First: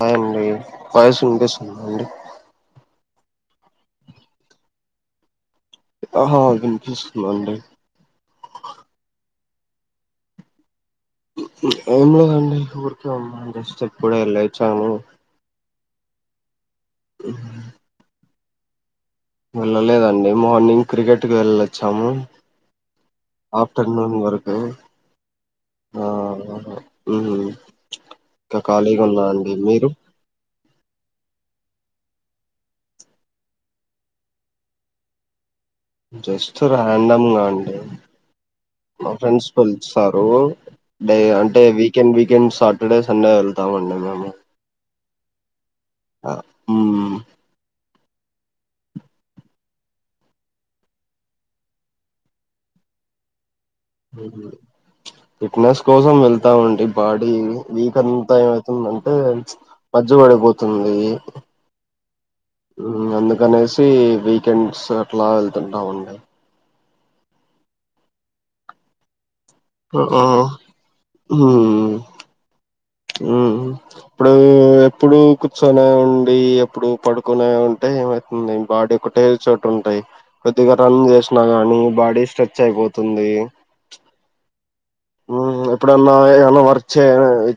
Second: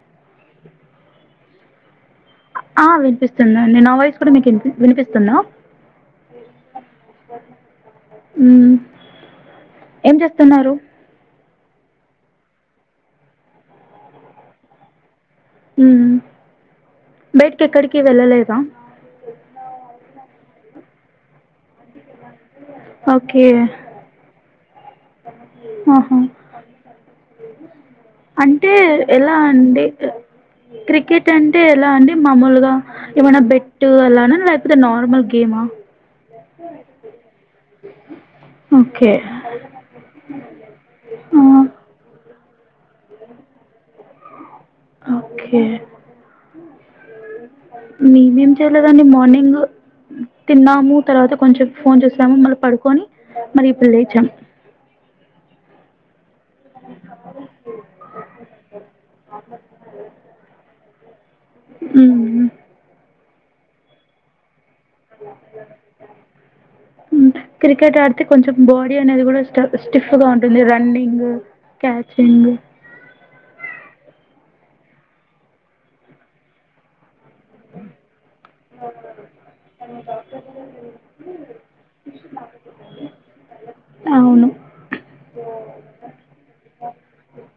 Hi అండి voice వినిపిస్తుంద అండి ంద నేను ఆ వాయిస్ కూడా మీకు వినిపిస్తుంద అహ పిస్తుండండి మ్మ్ ఏం చేస్తున్నారు ఏం లేదండి ఊరికే ఉన్నాం జస్ట్ ఇప్పుడే లేచాము ఉమ్ బయటికి ఎక్కడికి వెళ్లలేదా స వెళ్ళలేదండి మార్నింగ్ క్రికెట్కి వెళ్ళొ చము ఓకే ఆఫటర్నూన్ వరకు ఆ ఆహా మ్మ్ ఇంకా అంటే ఖాళీగా ఉన్నా ఎలా అండి మీరు క్రికెట్ అంటే ఎలా అండి మామూలుగా ఏమైనా బెట్ అలానే లేకపోతే నార్మల్ గేమా జస్ట్ ర్యాండమ్ గాండి ఓకే మా ఫ్రెండ్స్ పిలుస్తారు డై ఆ అంటే వీకెండ్ వీకెండ్స్ ఇక్కడే సండే వెళ్తామ అండి మేము ఓకే మ్మ్ మేమేం చేయలేదండి మార్నింగ్ తిన్నాము తర్వాత కొంచెం ఫోన్ చూశాము మళ్ళీ పడుకొని మరి ఇప్పుడు లేచం ఫిట్నెస్ కోసం వెళ్ వెళ్తాము అండి బాడీ వీక్ అంతా ఏమవుతుంది అంటే పచ్చపడిపోతుంది మ్మ్ అందు అనేసి వీకెండ్స్ అట్లా వెళ్తుంటామండి క్రికెట్ ఆడితే కొంచెం బాడీ అనేది కూడా స్టిఫ్ ఆ గా ఉంటుంది రన్నింగ్ మ్మ్ క్యాచింగ్ ఇప్పుడు ఎప్పుడు కూర్చొని ఉండి ఎప్పుడు పడు నే ఉంటే ఏమవుతుంది బాడీ ఒకటే చోటు ఉంటాయి కొద్దిగా రన్ చేసిన గాని బాడీ స్ట్రెచ్ అయిపోతుంది అవును ఎప్పుడన్నా ఏన్నా వర్క్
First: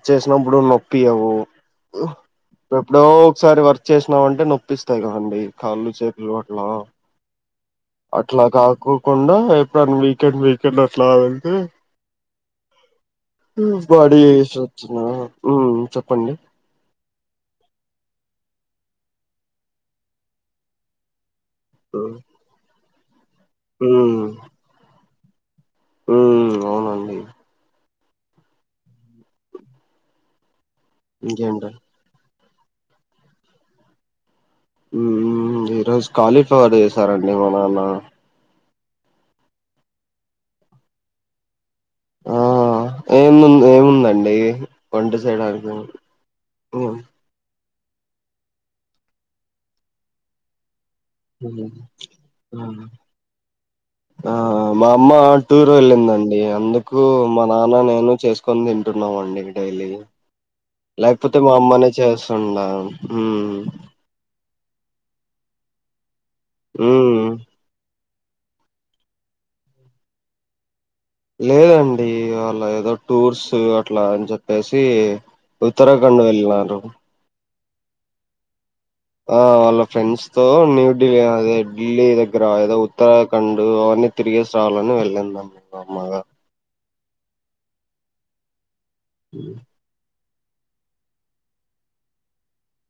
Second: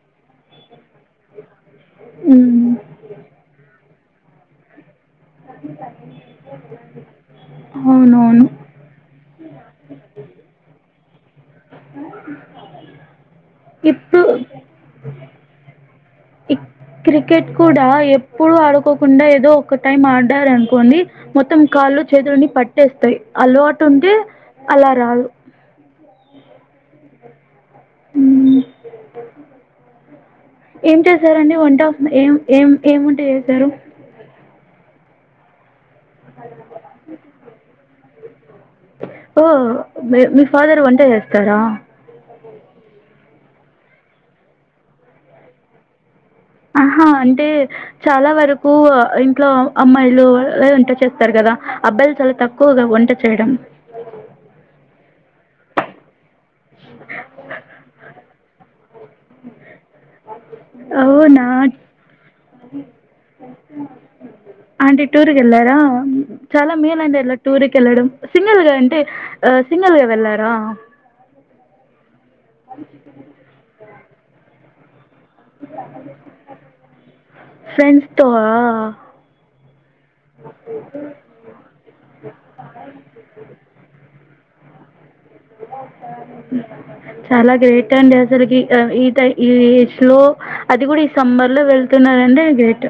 చే చేసినాప్పుడు నొప్పియవు హ్మ్. ఎప్పుడో ఒకసారి వర్క్ చేసినామ్ అంటే నొప్పిస్త్ నోత్తాయి కదండి కాళ్ళు చేతులు అట్లా అట్లా అవునవును కాకుకోండా ఎప్పుడైనా వీకెండ్ వీకెండ్ వ ఫలాను ఉమ్ బడీ ఇప్పుడు చేసి వచ్చిన ఉమ్ చెప్పండి ఈ క్రికెట్ కూడా ఎప్పుడు ఆడుకోకుండా ఏదో ఒక్క టైం ఆడారు అనుకోండి మొత్తం కాల్లో ఉమ్ చేతులన్ని పట్ తెస్తాయి అలవాటు ఉంటే అలా రాదు ఉ అవునండి ఉ ఏం చేశారని ఇంకేంట వంట ఏం ఏం ఏం వంట చేస్తారు ఉ ఉ ఉ ఈ రోజు కాలీఫ్లవర్ చేసారండి మా నాన్న ఓ మీ ఫాదర్ వంట చేస్తారా ఆ ఏము ఏముందండి వంట సైడ్ ఆహా అంటే చాలా వరకు ఇంట్లో అమ్మాయిలు లేదంటే స్తారు కదా ఉమ్ అబ్బాయిలు చాలా తక్కువగా వంట చేయడం అమ్మా టూర్ వెళ్ళిందండి అందుకు మా నాన్న నేను చేసుకుని తింట్ తింటున్నామండి డైలీ లేకపోతే అవునా! మా అమ్మనే చేయాల్సి ఉందా ఊ ఆంటీ టూర్కిళ్లారా చాలా మేల అండి హ్మ్ అలా టూర్కి వెళ్లడం సింగిల్గా అంటే సింగిల్గా వెళ్ళారా లేదండి అలా ఏదో టూర్స్ అట్లా అని చెప్పేసి ఉత్తరాఖండ వెళ్ళరు ఫ్రెండ్స్ తో ఆ ఆ వాళ్ళ ఫ్రెండ్స్ తో న్యూ ఢిల్లీ అద ఢిల్లీ దగ్గర ఏదో ఉత్తరాఖండ్ అవన్నీ తిరిగే రావాలని వెళ్ళంను ఆమ్ మా అమ్మగా చాలా గ్రేట్ అండి అసలికి ఈ ట ఈ హ్మ్. ఏజ్ లో అది కూడా ఈ సంబర్ లో వెళ్తున్నారంటె గ్రేట్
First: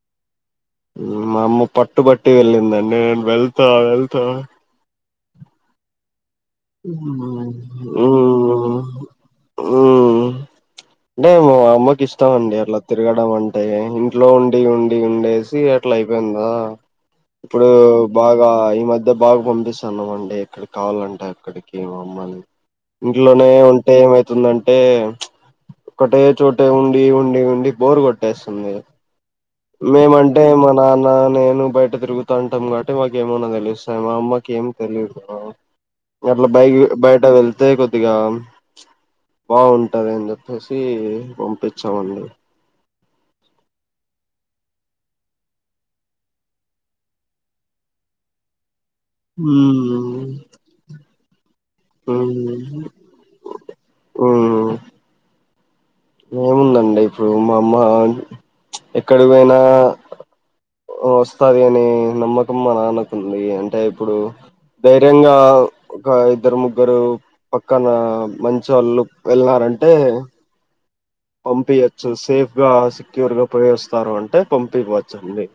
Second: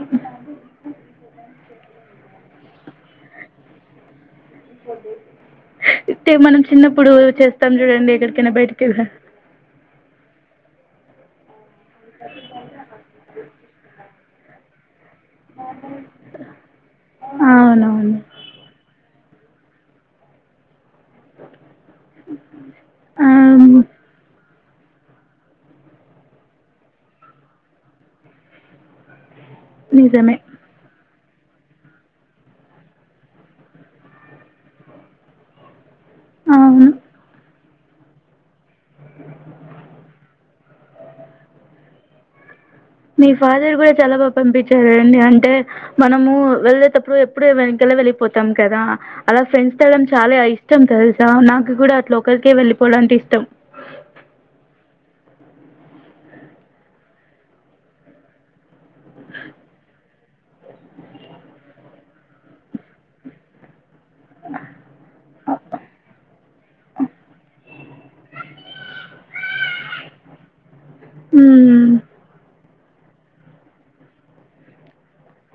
మా అమ్మ పట్ పట్టుబట్టి వెళ్ళిందండి నేను వెళ్తా వెళ్తా అంటే మనం చిన్నప్పుడు హ్మ్ చేస్తాం చూడండి ఎక్కడికైనా హ్మ్ బయటికి వెళ్ళ [inaudible] ఇస్తామండి. అట్లా తిరగడం అండి. అ ఇంట్లో ఉండి ఉండి డి ఉండేసి అట్లా అయిపోయిందా. ఇప్పుడు అవునవును. బాగా ఈ మధ్య ద్ద బాగా పంపిస్తాన్నాం అండి ఇక్కడికి. కావాలంటే అక్కడికి ఏ అమ్మని ఆ! ఇంట్లోనే ఉంటే ఏమైతుందంటే ఏ ఒకటే చోటే ఉండి ఉండి ఉండి బోరు కొట్టేస్తుంది. మీ మంట నిజమే. మనాన నేను బయట తిరుగుతాంటాం. కాబట్టి మాకు ఏమన్నా తెలుస్తా మా అమ్మకి ఏం తెలియదు. ఎట్లా బయ అవును. బయట వెళ్ అద కొద్దిగా బాగుంటద ఏని చెప్పే పంపించామండి మీ ఫాదర్ కూడా చాలా బాగా పంపించారండి. అంటే మనము వెళ్లేేటప్పుడు ఎప్పుడు వెనకలా వెళ్ళిపోతాం కదా. అలా ఫ్రెండ్స్ తడం హ్మ్ చాలా ఇష్టం తెలుసా నాకు కూడా అ లోకలిక వెళ్ళలిపోవడానికి ఇష్టం ఆ డి ఇప్పుడు మా అమ్మ ఎక్కడి పోయినా వస్తంది. అనే నమ్మకం మా అనకుంది. అంటే ఇప్పుడు ధైర్యంగా ఒక ఇద్దరు ముగ్గురు పక్కన మంచి వాళ్ళు వెళ్ళినారంటే హ్మ్. పంపిచ్చు సేఫ్గా సెక్యూర్ గా పోయస్తారు అంటే పంపించవచ్చ అండి.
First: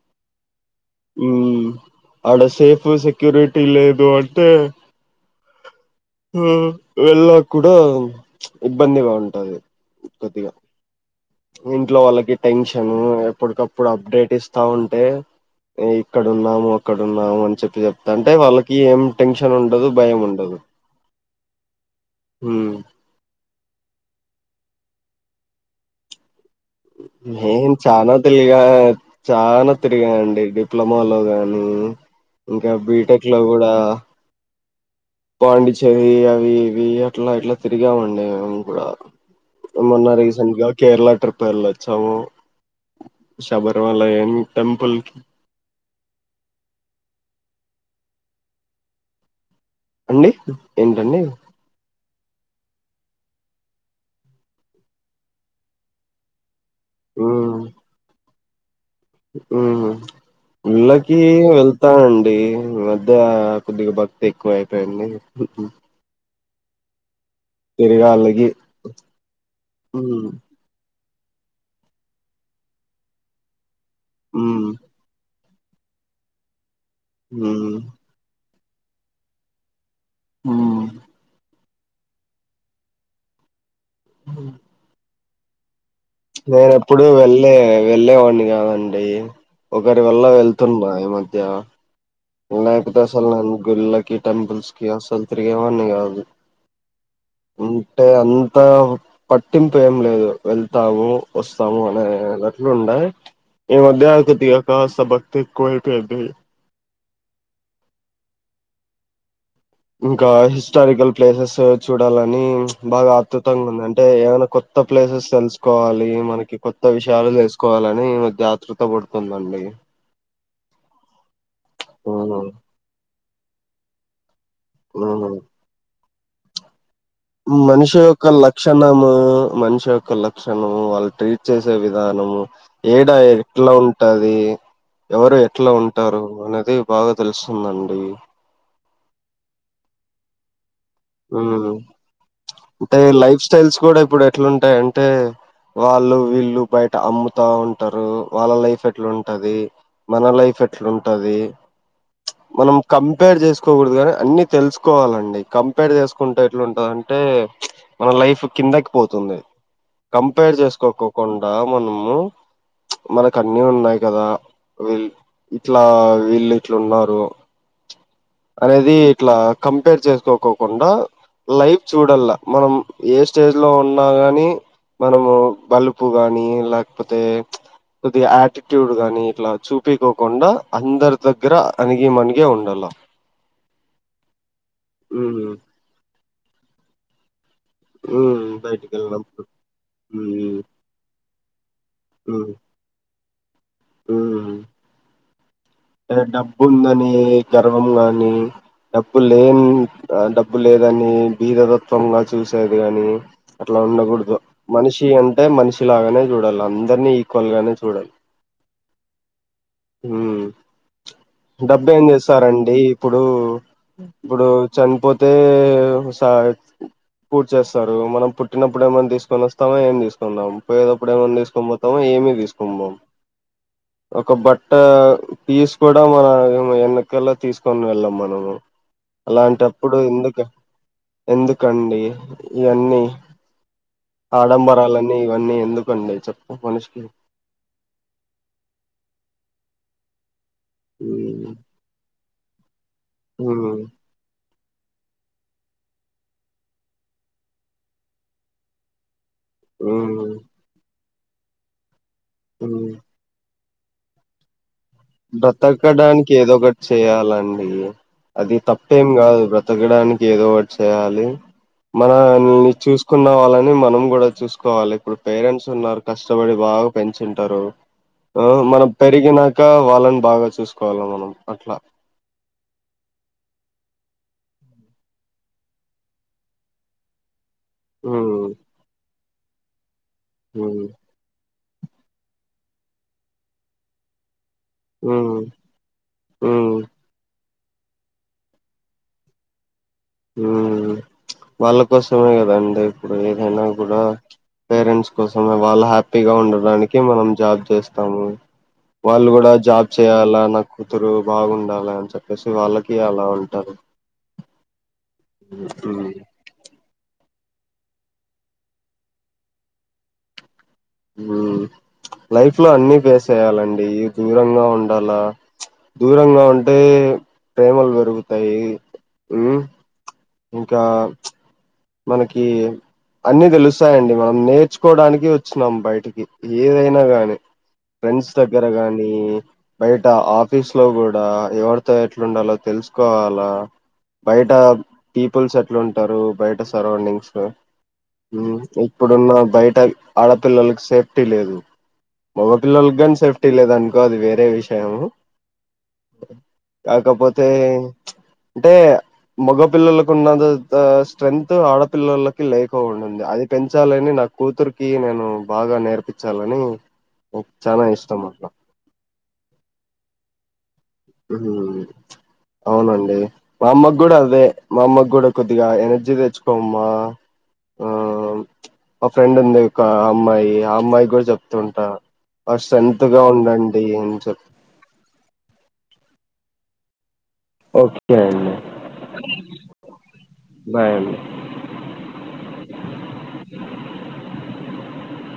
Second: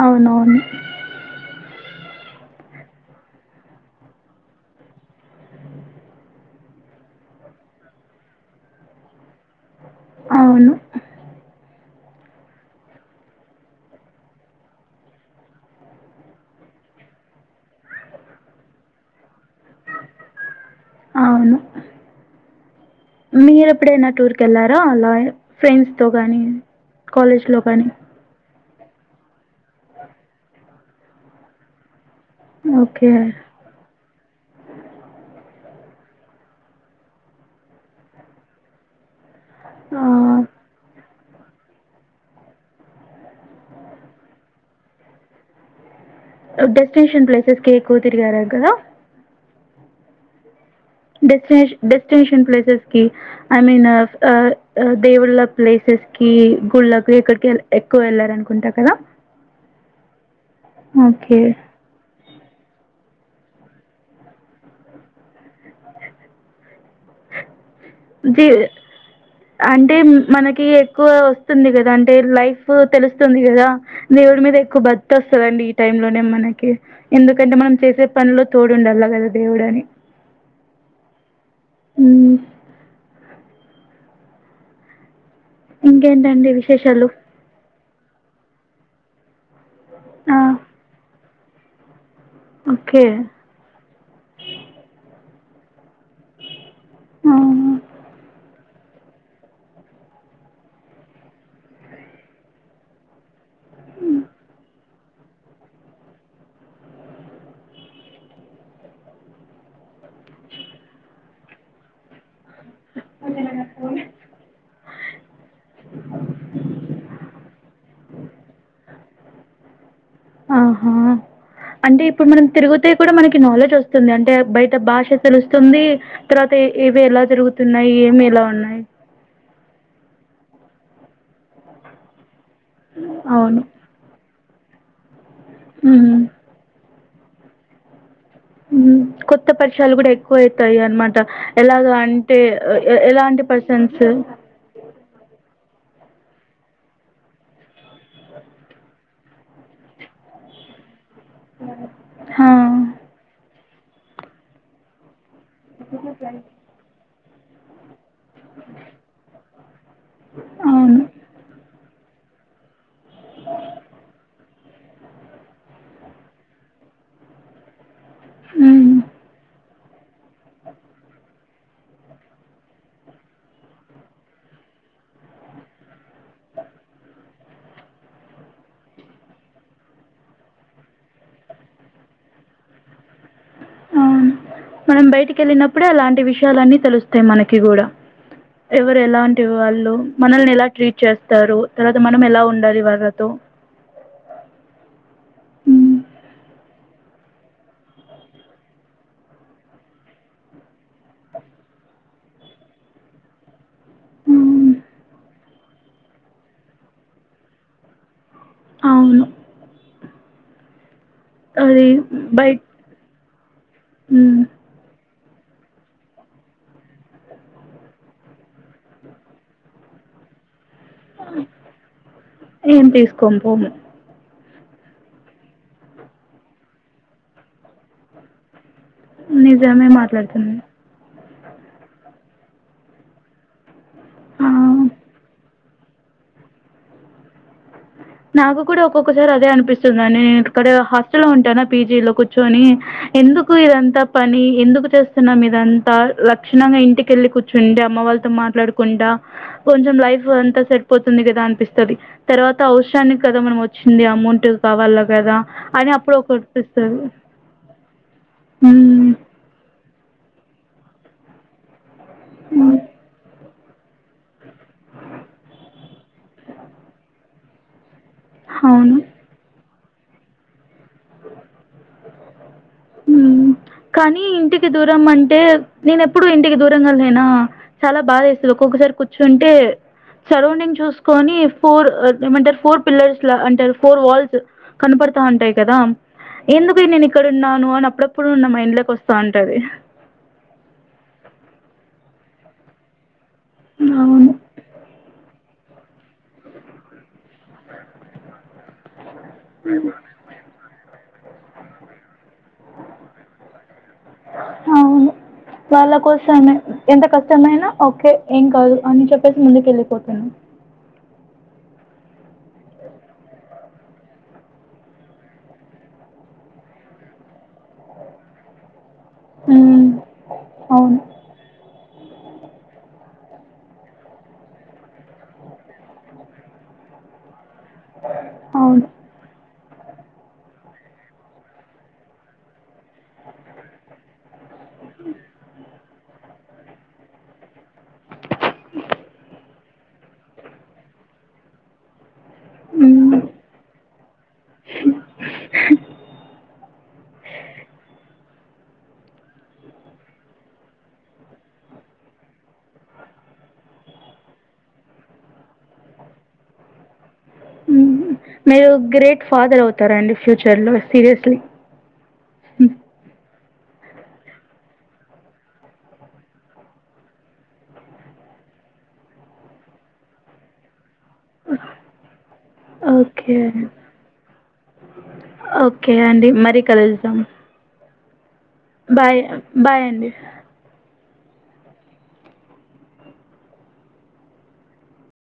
అవునవును ఆడ సేఫ్ సెక్యూరిటీ లేదు అంటే వెళ్ళ కూడాడా ఇబ్బందిగా ఉంటది. కతిగా అవును. ఇంట్లో వాళ్ళకి టెన్షన్ ఎప్పటికప్పుడు అప్డేట్ ఇస్తా ఉంటే ఇక్కడున్నాము అక్కడున్నాము. అని చెప్పి చెప్తాంటే వాళ్ళకి ఏం టెన్షన్ ఉండదు భయం ఉండదు. అవును మ్మ్ మీర ఎప్పుడైనా టూర్ క వెళ్ళారా. అలా ఫ్రెండ్స్ తో కాగానీ నేం చానా తెలిగ చాలా తిరిగా అండి డిప్లొమాలో గాని ఇంకా ఓకే. బీటెక్ లో కూడా పాండిచ్చేరి అవి ఇవి అట్లా ఇట్లా తిరిగామండి మేము కూడా. ఆ! మొన్న రీసెట్గా క కేరళ ట్రిప్ పర్లచ్చావ షాబరమాల ని టెంపల్కి డెస్టినేషన్ ప్లేసస్ కేకు తిరిగారగ అండి ఏంటండి destination destination places I mean దేవులా ప్లేసెస్ క సుళ్ళకి ఇక్కడికి ఎక్కువ వెళ్ల అను ఉంట ఉ ఇళ్ళకి ఓకే. వెళ్తానండి. మధ్య పెద్ద కొద్దిగా భక్తి ఎక్కువ అయిపోయింది. జీ తిరగాళ్ళకి అంటే హ్మ్ మనకి ఎక్కువ వస్తుంది. కదా అంటే లైఫ్ తెలుస్తుంది కదా. దేవుడు హ్మ్ మీదకు బత్త సలుండి ఈ టైమ్ లోనే మనకి ఎందుకంటే మనం హ్మ్ చేసే పనులో తోడుండాల కదా దేవుడు అని ఆ అ హ [inaudible] ఇంకేంటండి నేన ఎప్పుడు విశేషాలు? వెళ్ళి వెళ్ళేవాడిని కాదండి ఒకరి వల్ల ఆ! వెళ్తున్నా ఏమ ద ఓకే. పుల్లా క టెంపల్స్కి అసలు ఇత్రకిమన్న కాదు ఆ! అంటే అంతా పట్టింపు ఏం లేదు వెళ్తాము వస్తాము అనే అట్లు ఉండయి. ఈ మధ్యకృతి కాస్త భక్తి ఎక్కువైపోయింది. ఇంకా హిస్టారికల్ ప్లేసెస్ చూడాలని బాగా ఆత్రుతంగా ఉంది అంటే ఏమైనా కొత్త ప్లేసెస్ తెలుసుకోవాలి మనకి కొత్త విషయాలు తెలుసుకోవాలని అకృత పడుతుందండి ఆహా అంటే ఇప్పుడు అవును మనం తిరుగితే కూడా మనకి నాలెడ్జ్ వస్తుంది. అంటే బయట భాష అవును తెలుస్తుంది. తర్వాత ఇవి ఎలా జరుగుతున్నాయి, మనిషి ఏమి యొక్క ఎలా ఉన్నాయి. లక్షణము మనిషి యొక్క లక్షణం వాళ్ళు ట్రీట్ చేసే విధానము ఏడా అవును. ఎట్లా ఉంటది ఎవరు ఎట్లా హ్మ్. ఉంటారు అనేది బాగా తెలుస్తుందండి. కొత్త పరిషలు కూడా ఎక్కువ అవుయి యి అనమాట ఉమ్ ఎలాగ అంటే అంటే లైఫ్ ఎలాంటి స్టైల్స్ కూడా పర్సన్స్ ఇప్పుడు ఎట్లుంటాయంటే వాళ్ళు వీళ్ళు బయట అమ్ముతా ఉంటారు. వాళ్ళ లైఫ్ ఎట్లాంటది మన లైఫ్ ఎట్లాంట ఆ! మనం కంపేర్ చేసు కోకూడదు కాగాని అన్ని తెలుసుకోవాలండి. ఇ తీసుకుంటాట్ ఉంటుందడి అంటే మన లైఫ్ కిందకి పోతుంది కంపేర్ అవును. చేసుకోకోకుండా మనము మనకు అన్ని ఉన్నాయి కదా వీళ ఇట్లా వీళ్ళు ఇట్లు ఉన్నారు హ్మ్. అనేది ఇట్లా కంపేర్ చేసుకోకు కుండా లైఫ్ చూడలా మనం ఏ స్టేజ్ లో ఉన్నా గానీ. మనము బలుపు గాని లేకపోతే కొద్దిగా యాటిట్యూడ్ గానీ ఇట్లా చూపకోకుండా. అందరి దగ్గర అనిగి మనిగే ఉండాల. అవును. మనం బయటికి ఉమ్ వెళ్ ఇప్పుడు అలాంటి విషయాలన్నీ తెలుస్తాయి మనకి కూడా ఉమ్ ఎవరు ఎలాంటి బయటికెళ్ళినప్పుడు వాళ్ళు మనల్ని ఉమ్ ఎలా ట్రీట్ చేస్త తరు తర్వాత మనం ఎలా ఉమ్ ఉండాలి. వర్ లో ఉమ్ ఉహ్ డబ్బు ఉందని గర్వం గాని డబ్బు లేని డబ్బు లేదని బీరత్వంగా చూసేది కాగాని. అట్లా ఉండకూడదు. హ్మ్. మనిషి అంత అంటే మనిషిలాగానే చూడాలి. అందరినీ ఈక్వల్ గానే చూడాలి. అవును హ అది డబ్బు ఏం బయట్ చేస్తారంండి ఇప్పుడు. అడు హ్మ్. ఇప్పుడు చనిపోతే అయితే కూూర్ చేస్తారు. మనం పుట్టినప్పుడు ఏమైనా తీసుకొని వస్తామో ఏమి తీసుకుందాం. పయేటప్పుడు ఏమన్నా తీసుొని పోతామో ఏమి తీసుక ఏం పో తీసుకోము పోము. ఒక బట్ట అట్ట పీజ కూడా మన ఎన్నికల్లో తీసుకొని వెళ్ళాం మనము నిజమే అలాంటప్పుడు ఎందుకు మాట్లాడుతున్నాను. ఎందుకండి ఇవన్నీ ఆ! ఆడంబరాలన్నీ ఇవన్నీ ఎందుకు. బడి చెప్ప ఫనిష్కి నాకు కూడా ఒక్కొక్కసారి అదే అనిపిస్తుందిని నేను ఇక్కడ హాస్టల్ లో హ్మ్ ఉంటానా పీజీలో ర్ చోని ఎందుకు హ్మ్ ఇదంతా పని ఎందుకు చేస్తున్నాం ఇదంతా లక్షణంగా ఇంటిక వెళ్ళి కూర్చుండి అమ్మ వాళ్ళతో మాట్లాడకుండా కొంచెం లైఫ్ హ్మ్ అంత సెట్పోతు స్తుంది కదా అనిపిస్తుంది తర్వాత హ్మ్ అవషానికి కదా మనం వచ్చ వచ్చింది అమౌంట్ కావాలా కదా అని అప్పుడు బ్రతకడానికి ఏదో ఒకటి ఒకటిపిస్తది. చేయాలండి అది తప్పేం హ్మ్. కాదు బ్రతకడానికి ఏదో ఒకటి చేయాలి మనంని హ్మ్. చూసుకున్నాం అలా మనం కూడా చూసుకోవాలి ఇప్పుడు పేరెంట్స్ ఉన్నారు కష్టపడి బాగా పెంచుంటారు ఆ మనం అవును. పెరిగినాక ఇంకా వాళ్ళని బాగా చూసుకోవాలి మనం అట్లా హ్మ్ కానీ ఇంటికి దూరం అంటే నేన ఎప్పుడు ఇంటికి దూరం కలేనా చాలా హ్మ్ బాధ సార్ చుంటే సరౌండింగ్ హ్మ్ చూసుకొని ఫోర్ ఏమంటారు ఫోర్ పిల్లర్స్ లా అంటారు ఫోర్ వాల్స్ కనపడతా హ్మ్ ఉంటాయి కదా హ్మ్ ఎందుకు నేను ఇక్కడన్న నువ్వు అప్పుడు నా మ ఇండ్లోకి వస్తా ఉంటది హ్మ్ వాళ్ళ కోసమే కదండి ఇప్పు ఏదైనా కూడా అవును. పేరెంట్స్ కోసం వాళ్ళ హ్యాపీగా ఉండడానికి మనం జాబ్ చేస్తాము వాళ్ళు కూడా జాబ్ చేయాలా నా కూతురు బాగుండాలా అని చెప్పేసి వాళ్ళకి అలా ఉంటారు అవును వాళ్ళ కోసమే ఎంత కష్ట మతమైనా ఓకే ఏం కాదు అని చెప్పేసి ముందుక వెళ్ళిపోతున్నా హ్మ్ లైఫ్ లో అన్ని ఫేస్య్యాలండి దూరంగా ఉండాలా దూరంగా ఉంటే ప్రేమలు పెరుగుతాయి ఆ హ్మ్. ఇంకా అవును. మనకి అన్ని తెలుసాయండి. మనం నేర్చుకోవడానికి వచ్చినం బయటికి ఏదైనా గానీ. ఫ్రెండ్స్ దగ్గర అవును. గాని బయట ఆఫీస్ లో కూడా ఎవరితో ఎట్లుంలో తెలుసుకోవాలా బయట. బ పీపుల్స్ అట్లు ఉంటారు. బయట సరౌండింగ్స్ ఇప్పుడున్న బయట ఆడపిల్లలకు సేఫ్టీ లేదు మొగపిళల్ గన్ హ్మ్. సేఫ్టీ లేదండి కాదు వేరే విషయము కాకపోతే అంటే మగ పిల్లలకున్నది స్ట్రెంగ్ ఆడపిల్లలకి లేక ఉంది. అది పెంచాలని నా కూతురికి నేను బాగా నేర్పించాలని చాల హ్మ్. ఇష్టం. అట్లా మీరు గ్రేట్ ఫాదర్ అవుతారంండి. ఫ్యూచర్ లో అవునండి మా అమ్మ కూడా అదే మా అమ్మకి కూడా కొద్దిగా ఎనర్జీ తెచ్చుకోమ్మా. ఆ మా ఫ్రెండ్ ఉంది ఒక అమ్మాయి ఆ అమ్మాయి. చెప్తుంటా స్ట్రెంత్ గా ఓకే ఉండండి ఏం చెప్ ఓకే అండి మర కలుద్దాం ఓకే అండి బాయ్ బాయ్ అండి [inaudible]